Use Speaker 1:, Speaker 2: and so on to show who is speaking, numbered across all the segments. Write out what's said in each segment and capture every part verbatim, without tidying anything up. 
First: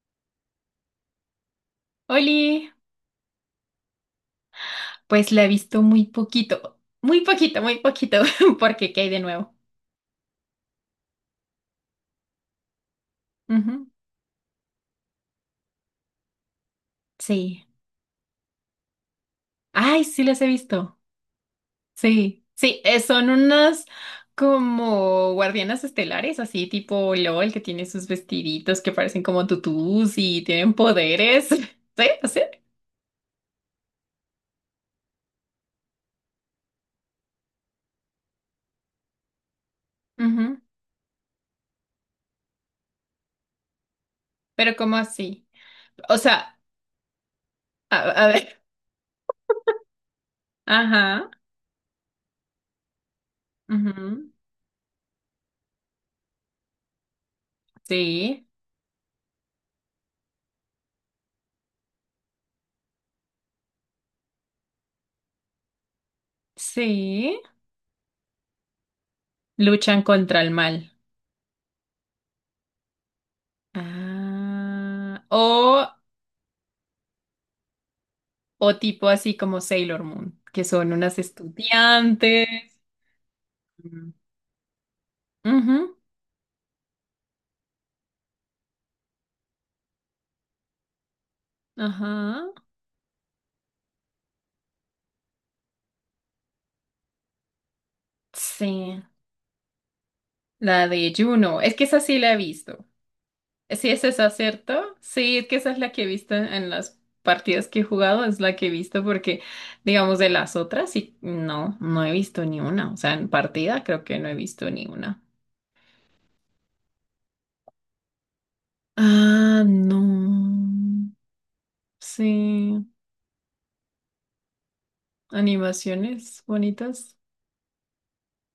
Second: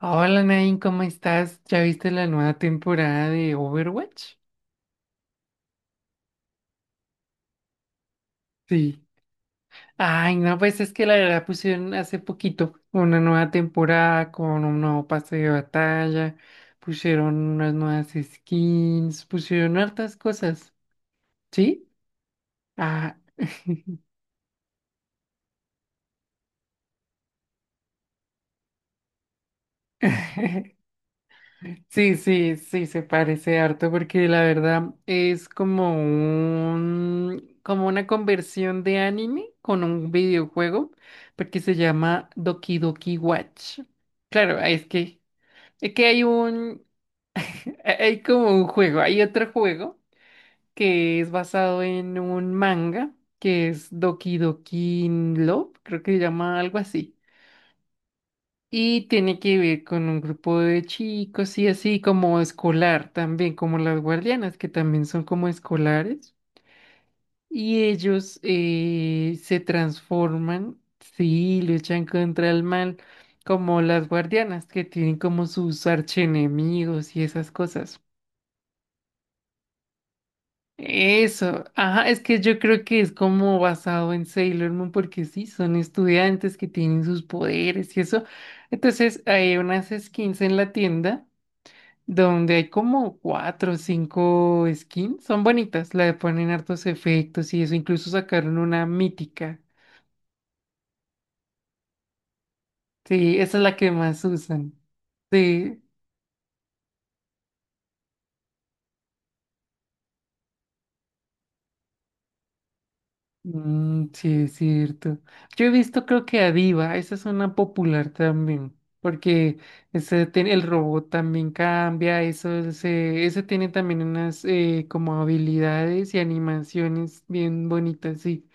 Speaker 1: Hola Nain, ¿cómo estás? ¿Ya viste la nueva
Speaker 2: Oli,
Speaker 1: temporada de Overwatch?
Speaker 2: pues la he visto muy poquito, muy poquito, muy poquito, porque ¿qué
Speaker 1: Sí.
Speaker 2: hay de nuevo?
Speaker 1: Ay, no, pues es que la verdad pusieron hace poquito una nueva
Speaker 2: Ujú.
Speaker 1: temporada con un nuevo pase de batalla, pusieron
Speaker 2: Sí.
Speaker 1: unas nuevas skins, pusieron
Speaker 2: Ay,
Speaker 1: hartas
Speaker 2: sí las he
Speaker 1: cosas.
Speaker 2: visto.
Speaker 1: ¿Sí?
Speaker 2: Sí, sí, eh,
Speaker 1: Ah.
Speaker 2: son unas como guardianas estelares, así tipo LOL, que tiene sus vestiditos que parecen como tutús y tienen poderes. Sí,
Speaker 1: Sí,
Speaker 2: sí.
Speaker 1: sí, sí, se parece harto porque la verdad es como un, como una conversión de anime con un
Speaker 2: Ujú.
Speaker 1: videojuego, porque se llama Doki Doki Watch. Claro,
Speaker 2: Pero
Speaker 1: es
Speaker 2: ¿cómo
Speaker 1: que,
Speaker 2: así?
Speaker 1: es que
Speaker 2: O
Speaker 1: hay
Speaker 2: sea,
Speaker 1: un,
Speaker 2: a,
Speaker 1: hay
Speaker 2: a ver.
Speaker 1: como un juego, hay otro juego que es
Speaker 2: Ajá.
Speaker 1: basado en un manga que es
Speaker 2: Ujú.
Speaker 1: Doki Doki Love, creo que se llama algo así.
Speaker 2: Sí,
Speaker 1: Y tiene que ver con un grupo de chicos y así como escolar también, como las guardianas, que también son como escolares.
Speaker 2: sí.
Speaker 1: Y ellos eh, se
Speaker 2: Luchan contra el
Speaker 1: transforman,
Speaker 2: mal.
Speaker 1: sí, luchan contra el mal, como las guardianas, que tienen
Speaker 2: Ah,
Speaker 1: como sus
Speaker 2: o,
Speaker 1: archienemigos y esas cosas.
Speaker 2: o tipo así como Sailor Moon, que son unas
Speaker 1: Eso, ajá, es que
Speaker 2: estudiantes.
Speaker 1: yo creo que es como basado
Speaker 2: Mm.
Speaker 1: en Sailor Moon, porque sí, son
Speaker 2: Ujú.
Speaker 1: estudiantes que tienen sus poderes y eso. Entonces hay unas skins en la tienda
Speaker 2: Ajá.
Speaker 1: donde hay como cuatro o cinco skins. Son bonitas, le ponen hartos efectos y eso. Incluso sacaron una
Speaker 2: Sí.
Speaker 1: mítica.
Speaker 2: La de Juno. Es que esa sí la he visto.
Speaker 1: Sí, esa es la
Speaker 2: Sí,
Speaker 1: que
Speaker 2: es
Speaker 1: más
Speaker 2: esa,
Speaker 1: usan.
Speaker 2: ¿cierto? Sí, es que esa es
Speaker 1: Sí,
Speaker 2: la que he visto en, en las partidas que he jugado, es la que he visto porque, digamos, de las otras, sí, no, no he visto ni una. O sea, en partida creo
Speaker 1: mm,
Speaker 2: que no he
Speaker 1: sí, es
Speaker 2: visto ni
Speaker 1: cierto.
Speaker 2: una.
Speaker 1: Yo he visto, creo que a Diva, esa es una popular también. Porque
Speaker 2: Ah,
Speaker 1: ese tiene, el robot
Speaker 2: no.
Speaker 1: también cambia, eso,
Speaker 2: Sí.
Speaker 1: ese, ese tiene también unas eh, como habilidades y
Speaker 2: Animaciones bonitas.
Speaker 1: animaciones bien bonitas, sí.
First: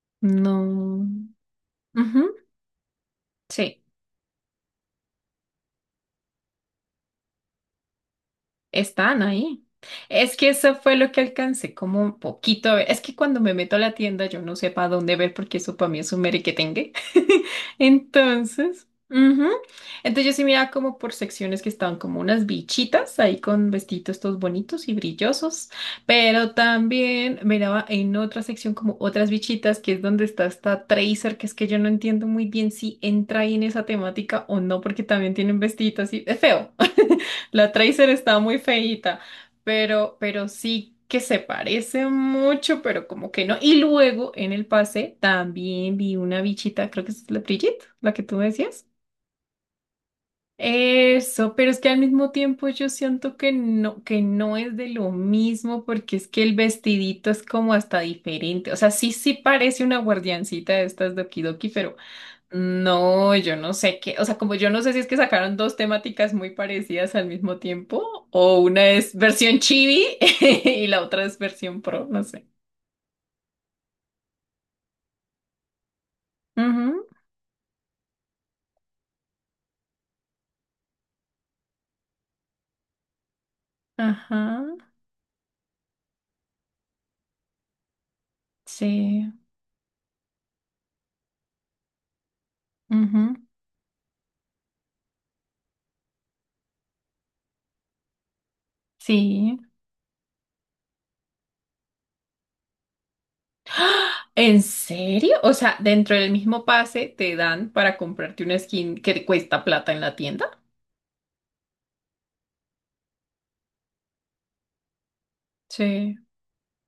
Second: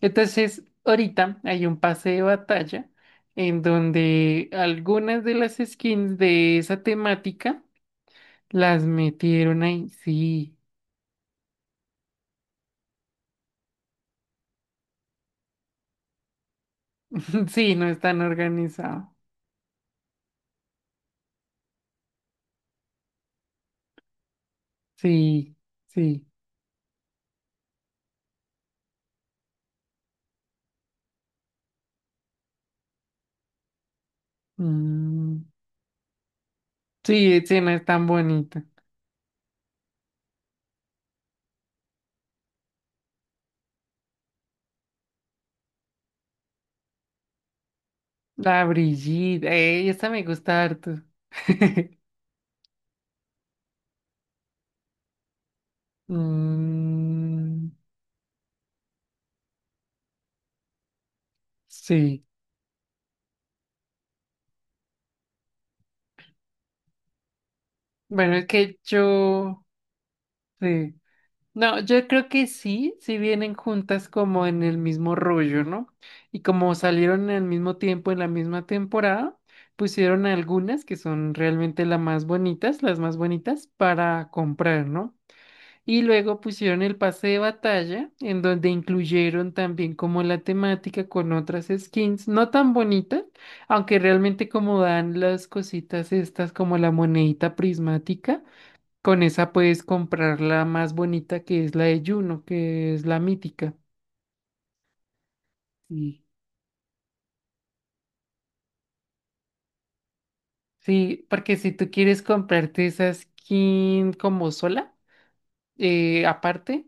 Speaker 1: Entonces,
Speaker 2: No.
Speaker 1: ahorita hay un pase de
Speaker 2: Ujú.
Speaker 1: batalla en
Speaker 2: Sí.
Speaker 1: donde algunas de las skins de esa temática las
Speaker 2: Están
Speaker 1: metieron
Speaker 2: ahí.
Speaker 1: ahí.
Speaker 2: Es que
Speaker 1: Sí,
Speaker 2: eso fue lo que alcancé, como un poquito. A ver. Es que cuando me meto a la tienda yo no sé para dónde ver porque eso para mí es un merequetengue.
Speaker 1: sí, no están
Speaker 2: Entonces,
Speaker 1: organizados.
Speaker 2: ujú. Entonces yo sí miraba como por secciones que estaban como unas bichitas ahí con vestidos estos bonitos y
Speaker 1: Sí,
Speaker 2: brillosos,
Speaker 1: sí.
Speaker 2: pero también miraba en otra sección como otras bichitas que es donde está esta Tracer, que es que yo no entiendo muy bien si entra ahí en esa temática o no porque también
Speaker 1: Mm,
Speaker 2: tienen vestiditos así. Es feo.
Speaker 1: sí, ese no
Speaker 2: La
Speaker 1: es tan
Speaker 2: Tracer está muy
Speaker 1: bonita.
Speaker 2: feíta, pero, pero sí que se parece mucho, pero como que no. Y luego en el pase también vi una bichita, creo que es la Brigitte, la que tú
Speaker 1: La
Speaker 2: decías.
Speaker 1: Brigitte, eh, esa me gusta harto.
Speaker 2: Eso, pero es que al mismo tiempo yo siento que no, que no es de lo mismo, porque es que el vestidito es
Speaker 1: Mm,
Speaker 2: como hasta diferente. O sea, sí, sí parece una guardiancita de estas de Okidoki, pero
Speaker 1: sí.
Speaker 2: no, yo no sé qué, o sea, como yo no sé si es que sacaron dos temáticas muy parecidas al mismo tiempo,
Speaker 1: Bueno, es
Speaker 2: o
Speaker 1: que
Speaker 2: una es versión
Speaker 1: yo...
Speaker 2: chibi y
Speaker 1: Sí.
Speaker 2: la otra es
Speaker 1: No,
Speaker 2: versión
Speaker 1: yo
Speaker 2: pro, no
Speaker 1: creo que
Speaker 2: sé.
Speaker 1: sí, si vienen juntas como en el mismo rollo, ¿no? Y como
Speaker 2: Ujú.
Speaker 1: salieron al mismo tiempo en la misma temporada, pusieron algunas que son realmente las más bonitas, las más bonitas para
Speaker 2: Ajá,
Speaker 1: comprar, ¿no? Y luego pusieron el pase de batalla, en donde
Speaker 2: sí,
Speaker 1: incluyeron también como la temática con otras skins, no tan bonitas,
Speaker 2: ujú,
Speaker 1: aunque realmente como dan las cositas estas como la monedita prismática. Con esa
Speaker 2: sí.
Speaker 1: puedes comprar la más bonita que es la de Juno, que es la mítica.
Speaker 2: ¿En serio? O sea, dentro
Speaker 1: Sí.
Speaker 2: del mismo pase te dan para comprarte una skin que te cuesta plata en la tienda.
Speaker 1: Sí, porque si tú quieres comprarte esa skin como sola,
Speaker 2: Sí,
Speaker 1: eh, aparte,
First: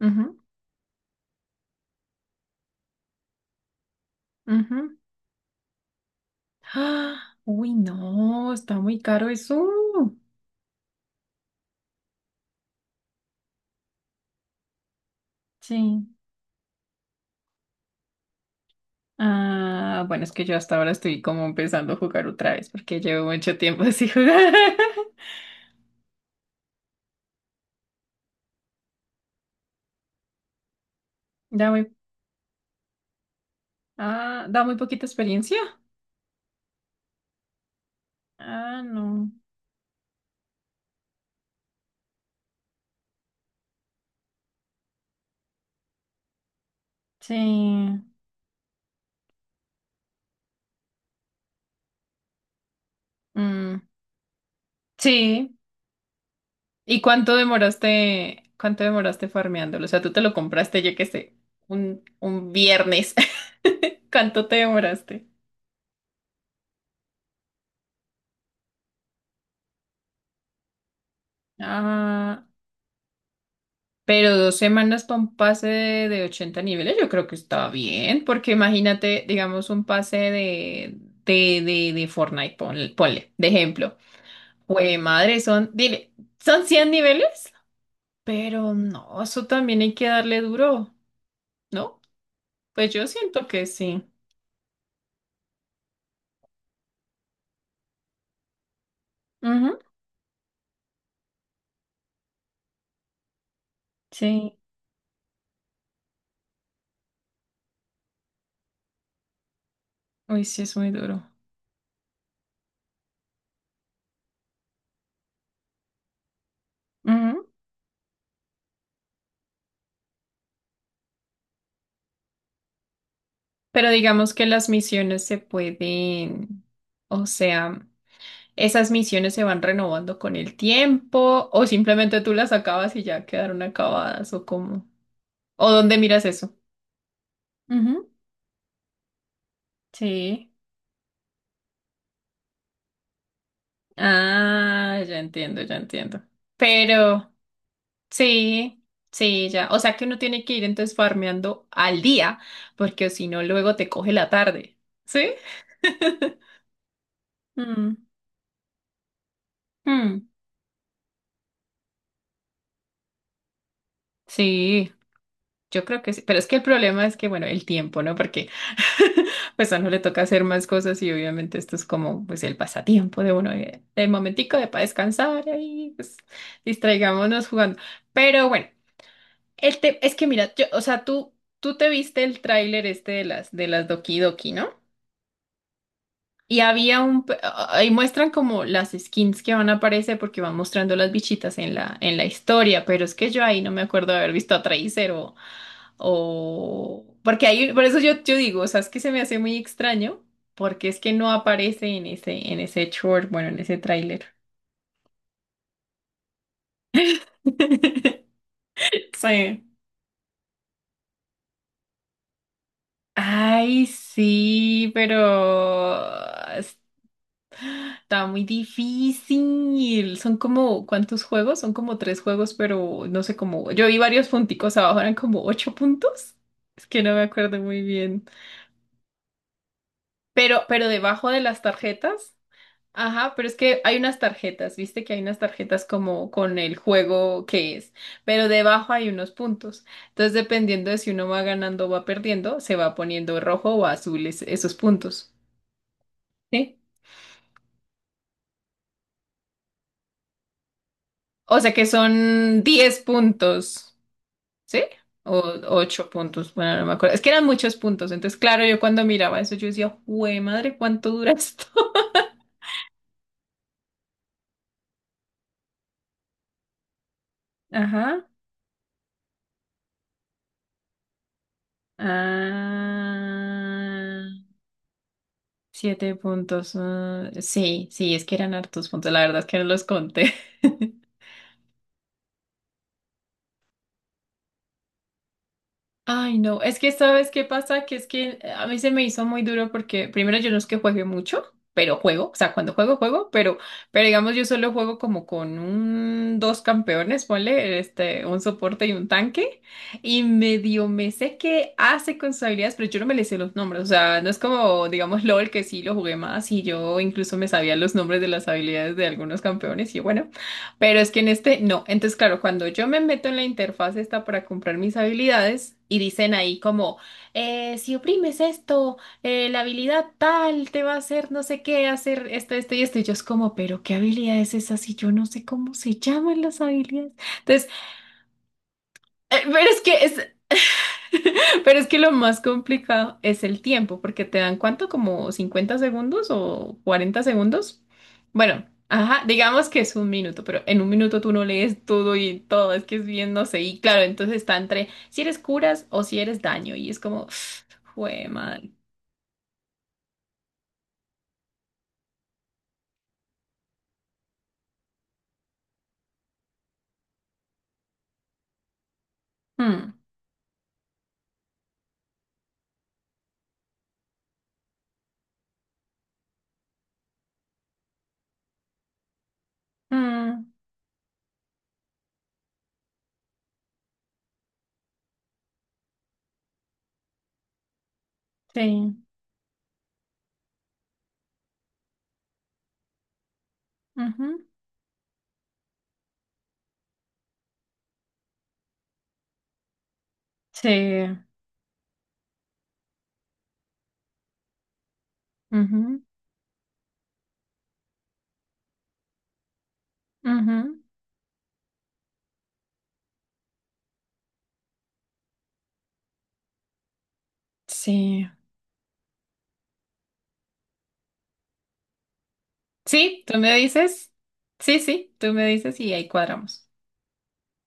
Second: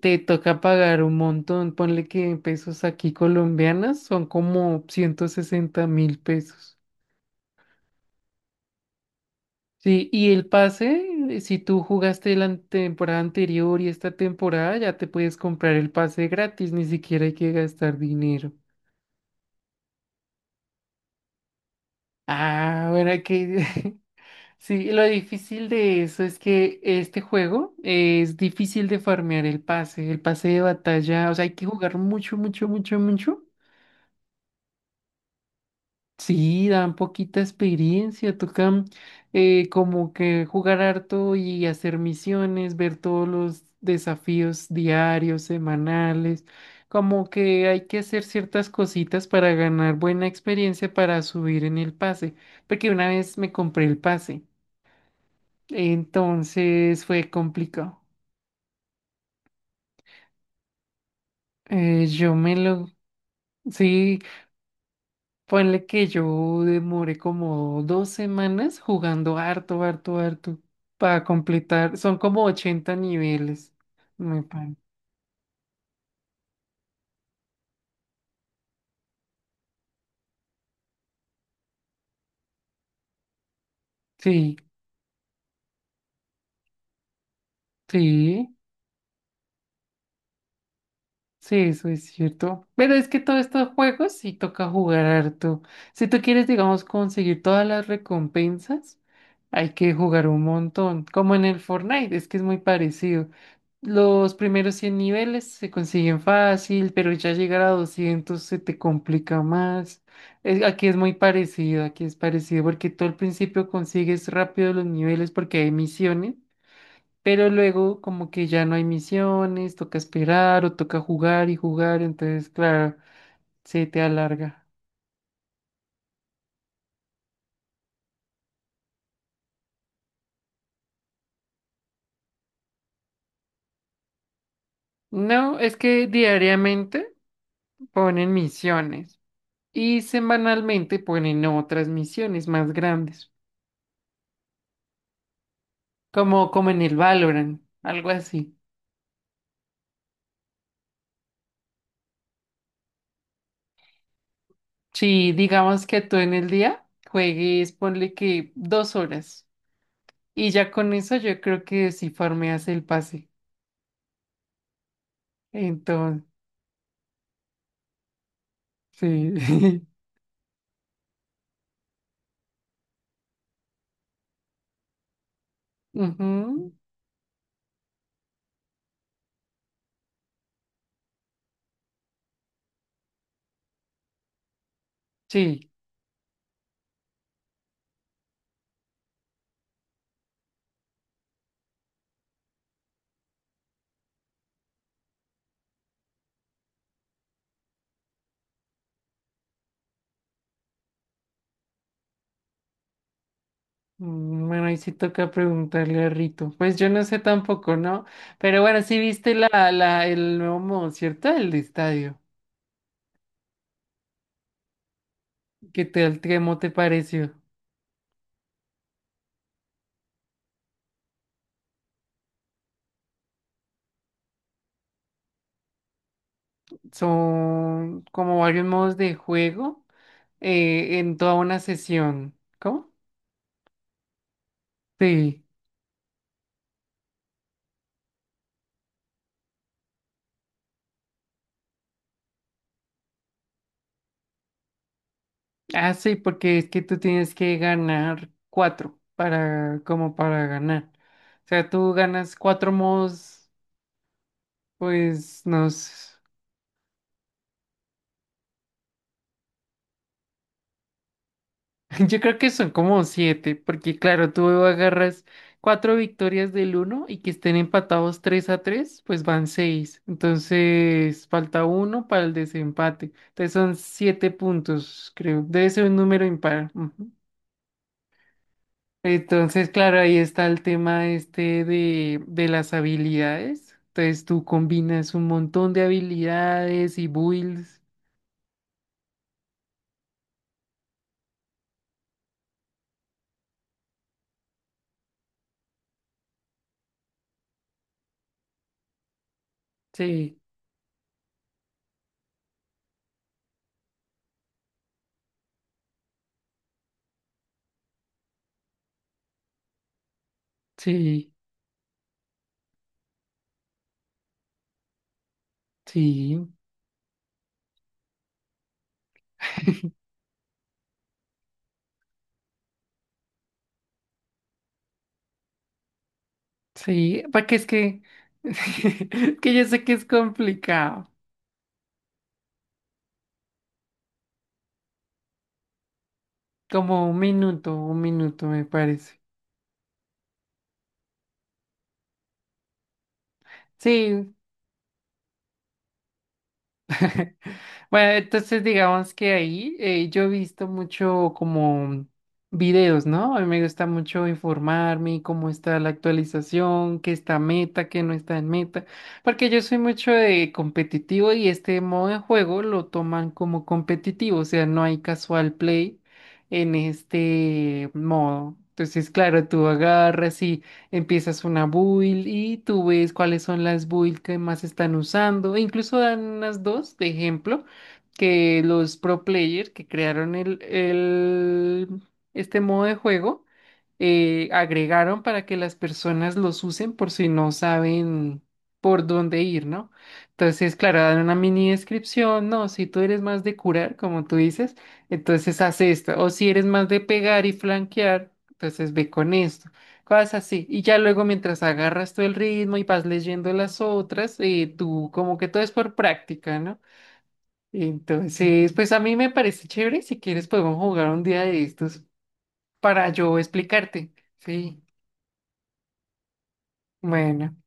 Speaker 1: te
Speaker 2: ujú,
Speaker 1: toca pagar un montón. Ponle que en pesos aquí colombianas son como
Speaker 2: ujú.
Speaker 1: ciento sesenta mil pesos.
Speaker 2: ¡Ah! Uy, no, está muy caro eso.
Speaker 1: Sí, y el pase, eh, si tú jugaste la an- temporada anterior y esta temporada, ya te puedes comprar el
Speaker 2: Sí.
Speaker 1: pase gratis, ni siquiera hay que gastar dinero.
Speaker 2: Ah, bueno, es que yo hasta ahora estoy como empezando a jugar otra vez
Speaker 1: Ah,
Speaker 2: porque
Speaker 1: bueno,
Speaker 2: llevo mucho
Speaker 1: que
Speaker 2: tiempo sin jugar.
Speaker 1: sí, lo difícil de eso es que este juego es difícil de farmear el pase, el pase de batalla, o sea, hay que
Speaker 2: Da muy,
Speaker 1: jugar mucho, mucho, mucho, mucho.
Speaker 2: ah, Da muy poquita experiencia.
Speaker 1: Sí, dan poquita experiencia.
Speaker 2: Ah,
Speaker 1: Tocan
Speaker 2: no.
Speaker 1: eh, como que jugar harto y hacer misiones, ver todos los desafíos diarios, semanales, como que hay que
Speaker 2: Sí.
Speaker 1: hacer ciertas cositas para ganar buena experiencia para subir en el pase, porque una vez me
Speaker 2: Mm,
Speaker 1: compré el pase.
Speaker 2: sí. ¿Y
Speaker 1: Entonces fue
Speaker 2: cuánto
Speaker 1: complicado.
Speaker 2: demoraste, cuánto demoraste farmeándolo? O sea, tú te lo compraste, yo qué sé, un,
Speaker 1: Eh, yo
Speaker 2: un
Speaker 1: me lo...
Speaker 2: viernes.
Speaker 1: Sí,
Speaker 2: ¿Cuánto te demoraste?
Speaker 1: ponle que yo demoré como dos semanas jugando harto, harto, harto para completar. Son como
Speaker 2: Ah.
Speaker 1: ochenta niveles,
Speaker 2: Pero
Speaker 1: me
Speaker 2: dos
Speaker 1: parece.
Speaker 2: semanas para un pase de, de ochenta niveles, yo creo que está bien, porque imagínate, digamos, un pase de, de, de, de Fortnite, ponle, ponle, de ejemplo.
Speaker 1: Sí,
Speaker 2: Jue madre, son, dile, son cien niveles,
Speaker 1: sí,
Speaker 2: pero no, eso también hay que darle duro,
Speaker 1: sí, eso
Speaker 2: ¿no?
Speaker 1: es cierto.
Speaker 2: Pues
Speaker 1: Pero
Speaker 2: yo
Speaker 1: es que todos
Speaker 2: siento que
Speaker 1: estos
Speaker 2: sí.
Speaker 1: juegos sí toca jugar harto. Si tú quieres, digamos, conseguir todas las recompensas, hay
Speaker 2: Ujú,
Speaker 1: que jugar un montón, como en el Fortnite, es que es muy parecido. Los
Speaker 2: sí,
Speaker 1: primeros cien niveles se consiguen fácil, pero ya llegar a doscientos se te complica más.
Speaker 2: uy, sí
Speaker 1: Es-
Speaker 2: es
Speaker 1: aquí
Speaker 2: muy
Speaker 1: es muy
Speaker 2: duro.
Speaker 1: parecido, aquí es parecido, porque tú al principio consigues rápido los niveles porque hay misiones,
Speaker 2: Ujú.
Speaker 1: pero luego como que ya no hay misiones, toca esperar o toca jugar y jugar, entonces claro, se
Speaker 2: Pero
Speaker 1: te
Speaker 2: digamos que
Speaker 1: alarga.
Speaker 2: las misiones se pueden, o sea. Esas misiones se van renovando con el tiempo o simplemente tú las acabas y ya quedaron acabadas o cómo.
Speaker 1: No,
Speaker 2: ¿O
Speaker 1: es
Speaker 2: dónde
Speaker 1: que
Speaker 2: miras eso?
Speaker 1: diariamente
Speaker 2: Ujú.
Speaker 1: ponen misiones, y
Speaker 2: Sí.
Speaker 1: semanalmente ponen otras misiones más grandes,
Speaker 2: Ah, ya entiendo, ya entiendo.
Speaker 1: como, como en el
Speaker 2: Pero
Speaker 1: Valorant, algo así.
Speaker 2: sí, sí, ya. O sea que uno tiene que ir entonces farmeando al día porque si no luego te coge la tarde. ¿Sí?
Speaker 1: Si digamos que tú en el día juegues,
Speaker 2: Mm.
Speaker 1: ponle que dos horas,
Speaker 2: Mm,
Speaker 1: y ya con eso yo creo que sí farmeas el pase.
Speaker 2: sí. Yo creo que sí,
Speaker 1: Entonces,
Speaker 2: pero es que el problema es que, bueno, el tiempo, ¿no? Porque pues a
Speaker 1: sí.
Speaker 2: uno le toca hacer más cosas y obviamente esto es como pues el pasatiempo de uno, eh, el momentico de para descansar y ahí, pues
Speaker 1: Ujú,
Speaker 2: distraigámonos jugando. Pero bueno, el te- es que mira, yo, o sea, tú, tú te viste el tráiler este de las, de las Doki Doki, ¿no?
Speaker 1: sí.
Speaker 2: Y había un, pe- ahí muestran como las skins que van a aparecer porque van mostrando las bichitas en la, en la historia, pero es que yo ahí no me acuerdo de haber visto a Tracer o, o, porque ahí, por eso yo, yo digo, o sea, es que se me hace muy extraño porque es que no aparece en ese, en ese short, bueno, en ese tráiler.
Speaker 1: Mm, bueno, ahí sí toca preguntarle a Rito. Pues yo no sé tampoco, ¿no? Pero bueno, sí viste la,
Speaker 2: Sí.
Speaker 1: la, el nuevo modo, ¿cierto? El de estadio.
Speaker 2: Ay, sí, pero
Speaker 1: ¿Qué tal? ¿Cómo te pareció?
Speaker 2: está muy difícil. Son como, ¿cuántos juegos? Son como tres juegos, pero no sé cómo. Yo vi varios punticos abajo, eran como ocho puntos. Es que no me acuerdo muy
Speaker 1: Son
Speaker 2: bien.
Speaker 1: como varios modos de juego
Speaker 2: Pero, pero
Speaker 1: eh, en
Speaker 2: debajo
Speaker 1: toda
Speaker 2: de
Speaker 1: una
Speaker 2: las tarjetas.
Speaker 1: sesión. ¿Cómo?
Speaker 2: Ajá, pero es que hay unas tarjetas, viste que hay unas
Speaker 1: Sí.
Speaker 2: tarjetas como con el juego que es, pero debajo hay unos puntos. Entonces, dependiendo de si uno va ganando o va perdiendo, se va poniendo rojo o azul es- esos puntos.
Speaker 1: Ah, sí, porque es
Speaker 2: ¿Sí?
Speaker 1: que tú tienes que ganar cuatro para, como para ganar. O
Speaker 2: O
Speaker 1: sea,
Speaker 2: sea que
Speaker 1: tú ganas
Speaker 2: son
Speaker 1: cuatro
Speaker 2: diez
Speaker 1: modos,
Speaker 2: puntos. ¿Sí?
Speaker 1: pues,
Speaker 2: O
Speaker 1: no sé.
Speaker 2: ocho puntos, bueno, no me acuerdo. Es que eran muchos puntos. Entonces, claro, yo cuando miraba eso, yo decía, ¡Jue madre! ¿Cuánto dura esto?
Speaker 1: Yo creo que son como siete, porque claro, tú agarras cuatro victorias del uno y que estén empatados
Speaker 2: Ajá.
Speaker 1: tres a tres, pues van seis. Entonces falta uno para el desempate. Entonces son siete
Speaker 2: Ah,
Speaker 1: puntos, creo. Debe ser un
Speaker 2: siete
Speaker 1: número impar.
Speaker 2: puntos.
Speaker 1: Ujú.
Speaker 2: Ah, sí, sí, es que eran hartos puntos. La verdad es que no
Speaker 1: Entonces,
Speaker 2: los
Speaker 1: claro, ahí
Speaker 2: conté.
Speaker 1: está el tema este de, de las habilidades. Entonces tú combinas un montón de
Speaker 2: Ay, no, es que
Speaker 1: habilidades y
Speaker 2: ¿sabes qué
Speaker 1: builds.
Speaker 2: pasa? Que es que eh, a mí se me hizo muy duro porque primero yo no es que juegue mucho, pero juego, o sea, cuando juego, juego, pero, pero digamos yo solo juego como con un, dos campeones, ponle, este, un soporte y un tanque, y
Speaker 1: Sí,
Speaker 2: medio me sé qué hace con sus habilidades, pero yo no me le sé los nombres, o sea, no es como, digamos, LOL, que sí lo jugué más y yo incluso me sabía los nombres de las habilidades de algunos campeones y bueno. Pero es que en
Speaker 1: sí,
Speaker 2: este no. Entonces, claro, cuando yo me meto en la interfaz esta para comprar mis habilidades y dicen
Speaker 1: sí.
Speaker 2: ahí como, eh, si oprimes esto, eh, la habilidad tal te va a hacer no sé qué, hacer esto, esto y esto. Y yo es como, pero ¿qué habilidad es esa si yo no sé cómo se llaman las habilidades?
Speaker 1: Sí, porque es
Speaker 2: Entonces,
Speaker 1: que, es
Speaker 2: eh,
Speaker 1: que yo
Speaker 2: pero es
Speaker 1: sé que es
Speaker 2: que es,
Speaker 1: complicado,
Speaker 2: Pero es que lo más complicado es el tiempo, porque te dan cuánto, como cincuenta segundos o
Speaker 1: como un
Speaker 2: cuarenta
Speaker 1: minuto,
Speaker 2: segundos.
Speaker 1: un minuto me
Speaker 2: Bueno,
Speaker 1: parece.
Speaker 2: ajá, digamos que es un minuto, pero en un minuto tú no lees todo y todo, es que es bien, no sé. Y claro,
Speaker 1: Sí,
Speaker 2: entonces está entre si eres curas o si eres daño, y es como,
Speaker 1: bueno,
Speaker 2: jue
Speaker 1: entonces
Speaker 2: madre.
Speaker 1: digamos que ahí eh, yo he visto mucho como videos, ¿no? A mí me gusta mucho informarme cómo está la actualización, qué está meta, qué no está en meta, porque yo soy
Speaker 2: Mm,
Speaker 1: mucho de competitivo y este modo de juego lo toman como competitivo, o sea, no hay casual play en este modo. Entonces, claro, tú agarras
Speaker 2: mm,
Speaker 1: y empiezas una build y tú ves cuáles son las builds que más están usando. E incluso dan unas dos de ejemplo que
Speaker 2: sí,
Speaker 1: los pro player que crearon el, el- este modo de juego
Speaker 2: ujú,
Speaker 1: eh, agregaron para que las personas los usen por si no saben por dónde ir, ¿no? Entonces, claro,
Speaker 2: sí,
Speaker 1: dan una mini descripción, no, si tú eres más de curar, como tú dices, entonces haz
Speaker 2: ujú,
Speaker 1: esto, o si eres más de pegar y flanquear, entonces ve con esto. Cosas así. Y
Speaker 2: ujú,
Speaker 1: ya luego mientras agarras tú el ritmo y vas leyendo las otras, eh, tú como que todo es por práctica, ¿no?
Speaker 2: sí.
Speaker 1: Entonces, pues a mí me parece chévere. Si quieres podemos jugar un día de estos para
Speaker 2: Sí, tú
Speaker 1: yo
Speaker 2: me dices,
Speaker 1: explicarte.
Speaker 2: sí,
Speaker 1: Sí.
Speaker 2: sí, tú me dices y ahí cuadramos.
Speaker 1: Bueno.